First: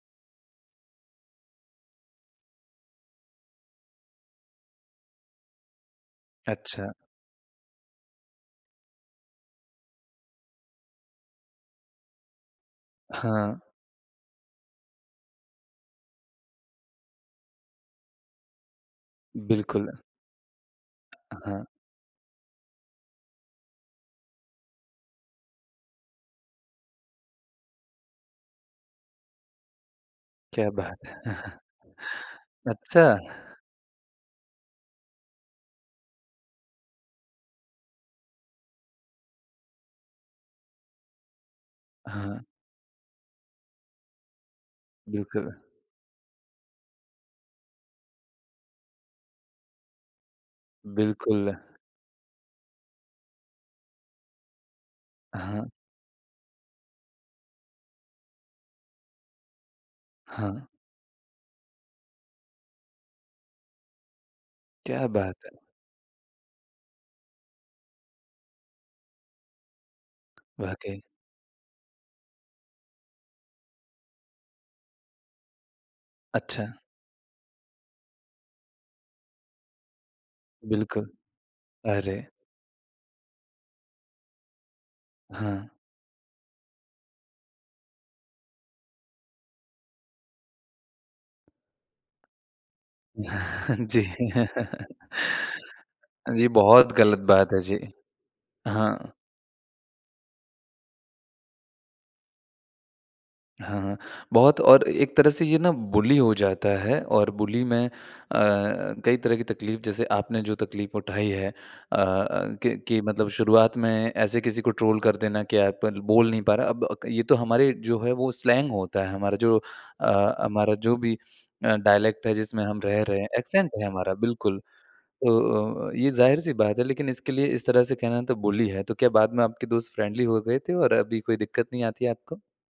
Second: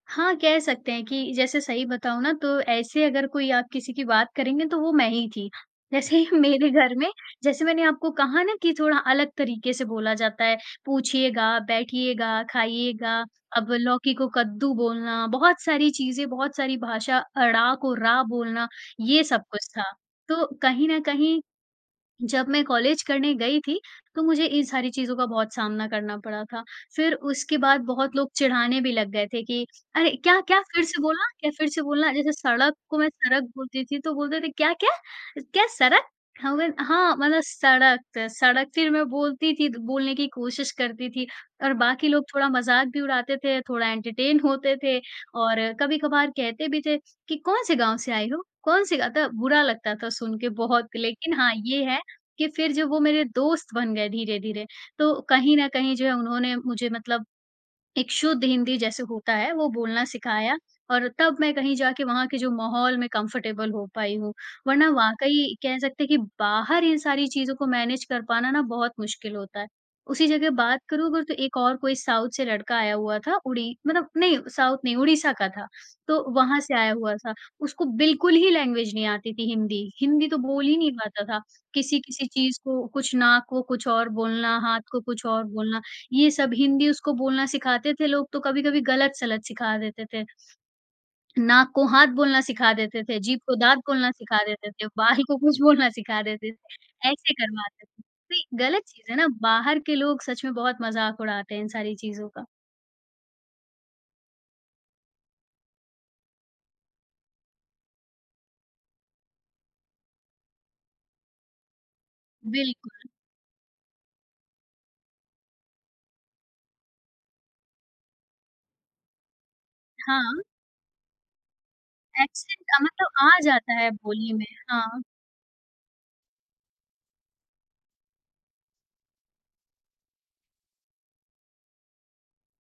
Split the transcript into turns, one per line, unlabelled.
हाँ, कह सकते हैं कि जैसे सही बताऊँ ना तो ऐसे अगर कोई आप किसी की बात करेंगे तो वो मैं ही थी। जैसे ही मेरे
अच्छा।
घर में जैसे मैंने आपको कहा ना कि थोड़ा अलग तरीके से बोला जाता है, पूछिएगा, बैठिएगा, खाइएगा,
हाँ।
अब लौकी को कद्दू बोलना, बहुत सारी चीज़ें, बहुत सारी भाषा, अड़ा को रा बोलना, ये सब कुछ था।
बिल्कुल।
तो कहीं न कहीं,
हाँ।
जब मैं कॉलेज करने गई थी तो मुझे इन सारी चीज़ों का बहुत सामना करना पड़ा था, फिर उसके बाद बहुत लोग चिढ़ाने भी लग गए थे कि अरे! क्या, क्या
क्या
फिर से
बात है!
बोलना क्या फिर से बोलना, जैसे सड़क को
अच्छा।
मैं सरक बोलती थी तो बोलते थे क्या क्या, क्या सरक हाँ म हाँ, मतलब सड़क सड़क फिर मैं बोलती थी, द बोलने की कोशिश करती थी और बाकी लोग
हाँ।
थोड़ा मजाक भी उड़ाते थे, थोड़ा एंटरटेन होते थे।
बिल्कुल।
और कभी-कभार कहते भी थे "कि कौन-से गाँव से आई हो, कौन-से ग अ," बुरा लगता था सुन के बहुत लेकिन
बिल्कुल।
हाँ, ये है कि फिर जब वो मेरे दोस्त बन गए धीरे-धीरे तो कहीं न
हाँ।
कहीं जो है उन्होंने मुझे मतलब, एक शुद्ध हिंदी जैसे होता है वो बोलना सिखाया
हाँ।
और तब मैं कहीं जाके वहाँ के जो माहौल में कंफर्टेबल हो पाई हूँ। वरना
क्या बात
वाक़ई
है।
कह सकते हैं कि बाहर इन सारी चीज़ों को मैनेज कर पाना ना बहुत मुश्किल होता है। उसी जगह बात
वाक़ई।
करूँ अगर तो एक और कोई साउथ से लड़का आया हुआ था उड़ी मतलब अपने नहीं साउथ नहीं ओडिशा का था, तो वहाँ
अच्छा।
से आया हुआ था। उसको बिल्कुल ही लैंग्वेज नहीं आती थी हिंदी। हिंदी तो बोल ही नहीं
बिल्कुल।
पाता था।
अरे!
किसी-किसी चीज़ को कुछ नाक को कुछ और बोलना, हाथ को कुछ और
हाँ।
बोलना, ये सब हिंदी उसको बोलना सिखाते थे लोग तो कभी-कभी गलत-सलत सिखा देते थे। नाक को हाथ बोलना सिखा देते थे, जीभ को दाँत
जी।
बोलना सिखा देते थे, बाल को कुछ बोलना सिखा
जी,
देते
बहुत
थे।
गलत
ऐसे
बात है, जी।
करवाते थे, ये गलत चीज़
हाँ।
है ना बाहर के लोग सच में बहुत मज़ाक उड़ाते हैं इन सारी चीज़ का।
हाँ, हाँ। बहुत और एक तरह से ये ना बुली हो जाता है और बुली में अ, कई तरह की तकलीफ जैसे आपने जो तकलीफ उठाई है अ अ, कि
बिल्कुल।
कि मतलब शुरुआत में ऐसे किसी को ट्रोल कर देना कि आप ल बोल नहीं पा रहा। अब क ये तो हमारे जो है वो स्लैंग होता है हमारा जो अ,
हाँ।
हमारा जो भी अ, डायलेक्ट है
एक्सेंट
जिसमें
अ,
हम रह
मतलब
रहे हैं,
आ
एक्सेंट
जाता
है
है
हमारा
बोली में।
बिल्कुल।
हाँ।
तो अ, ये जाहिर-सी बात है लेकिन इसके लिए इस तरह से कहना तो बुली है, तो क्या बाद में आपके दोस्त फ्रेंडली हो गए थे और अभी कोई दिक्कत नहीं आती है आपको?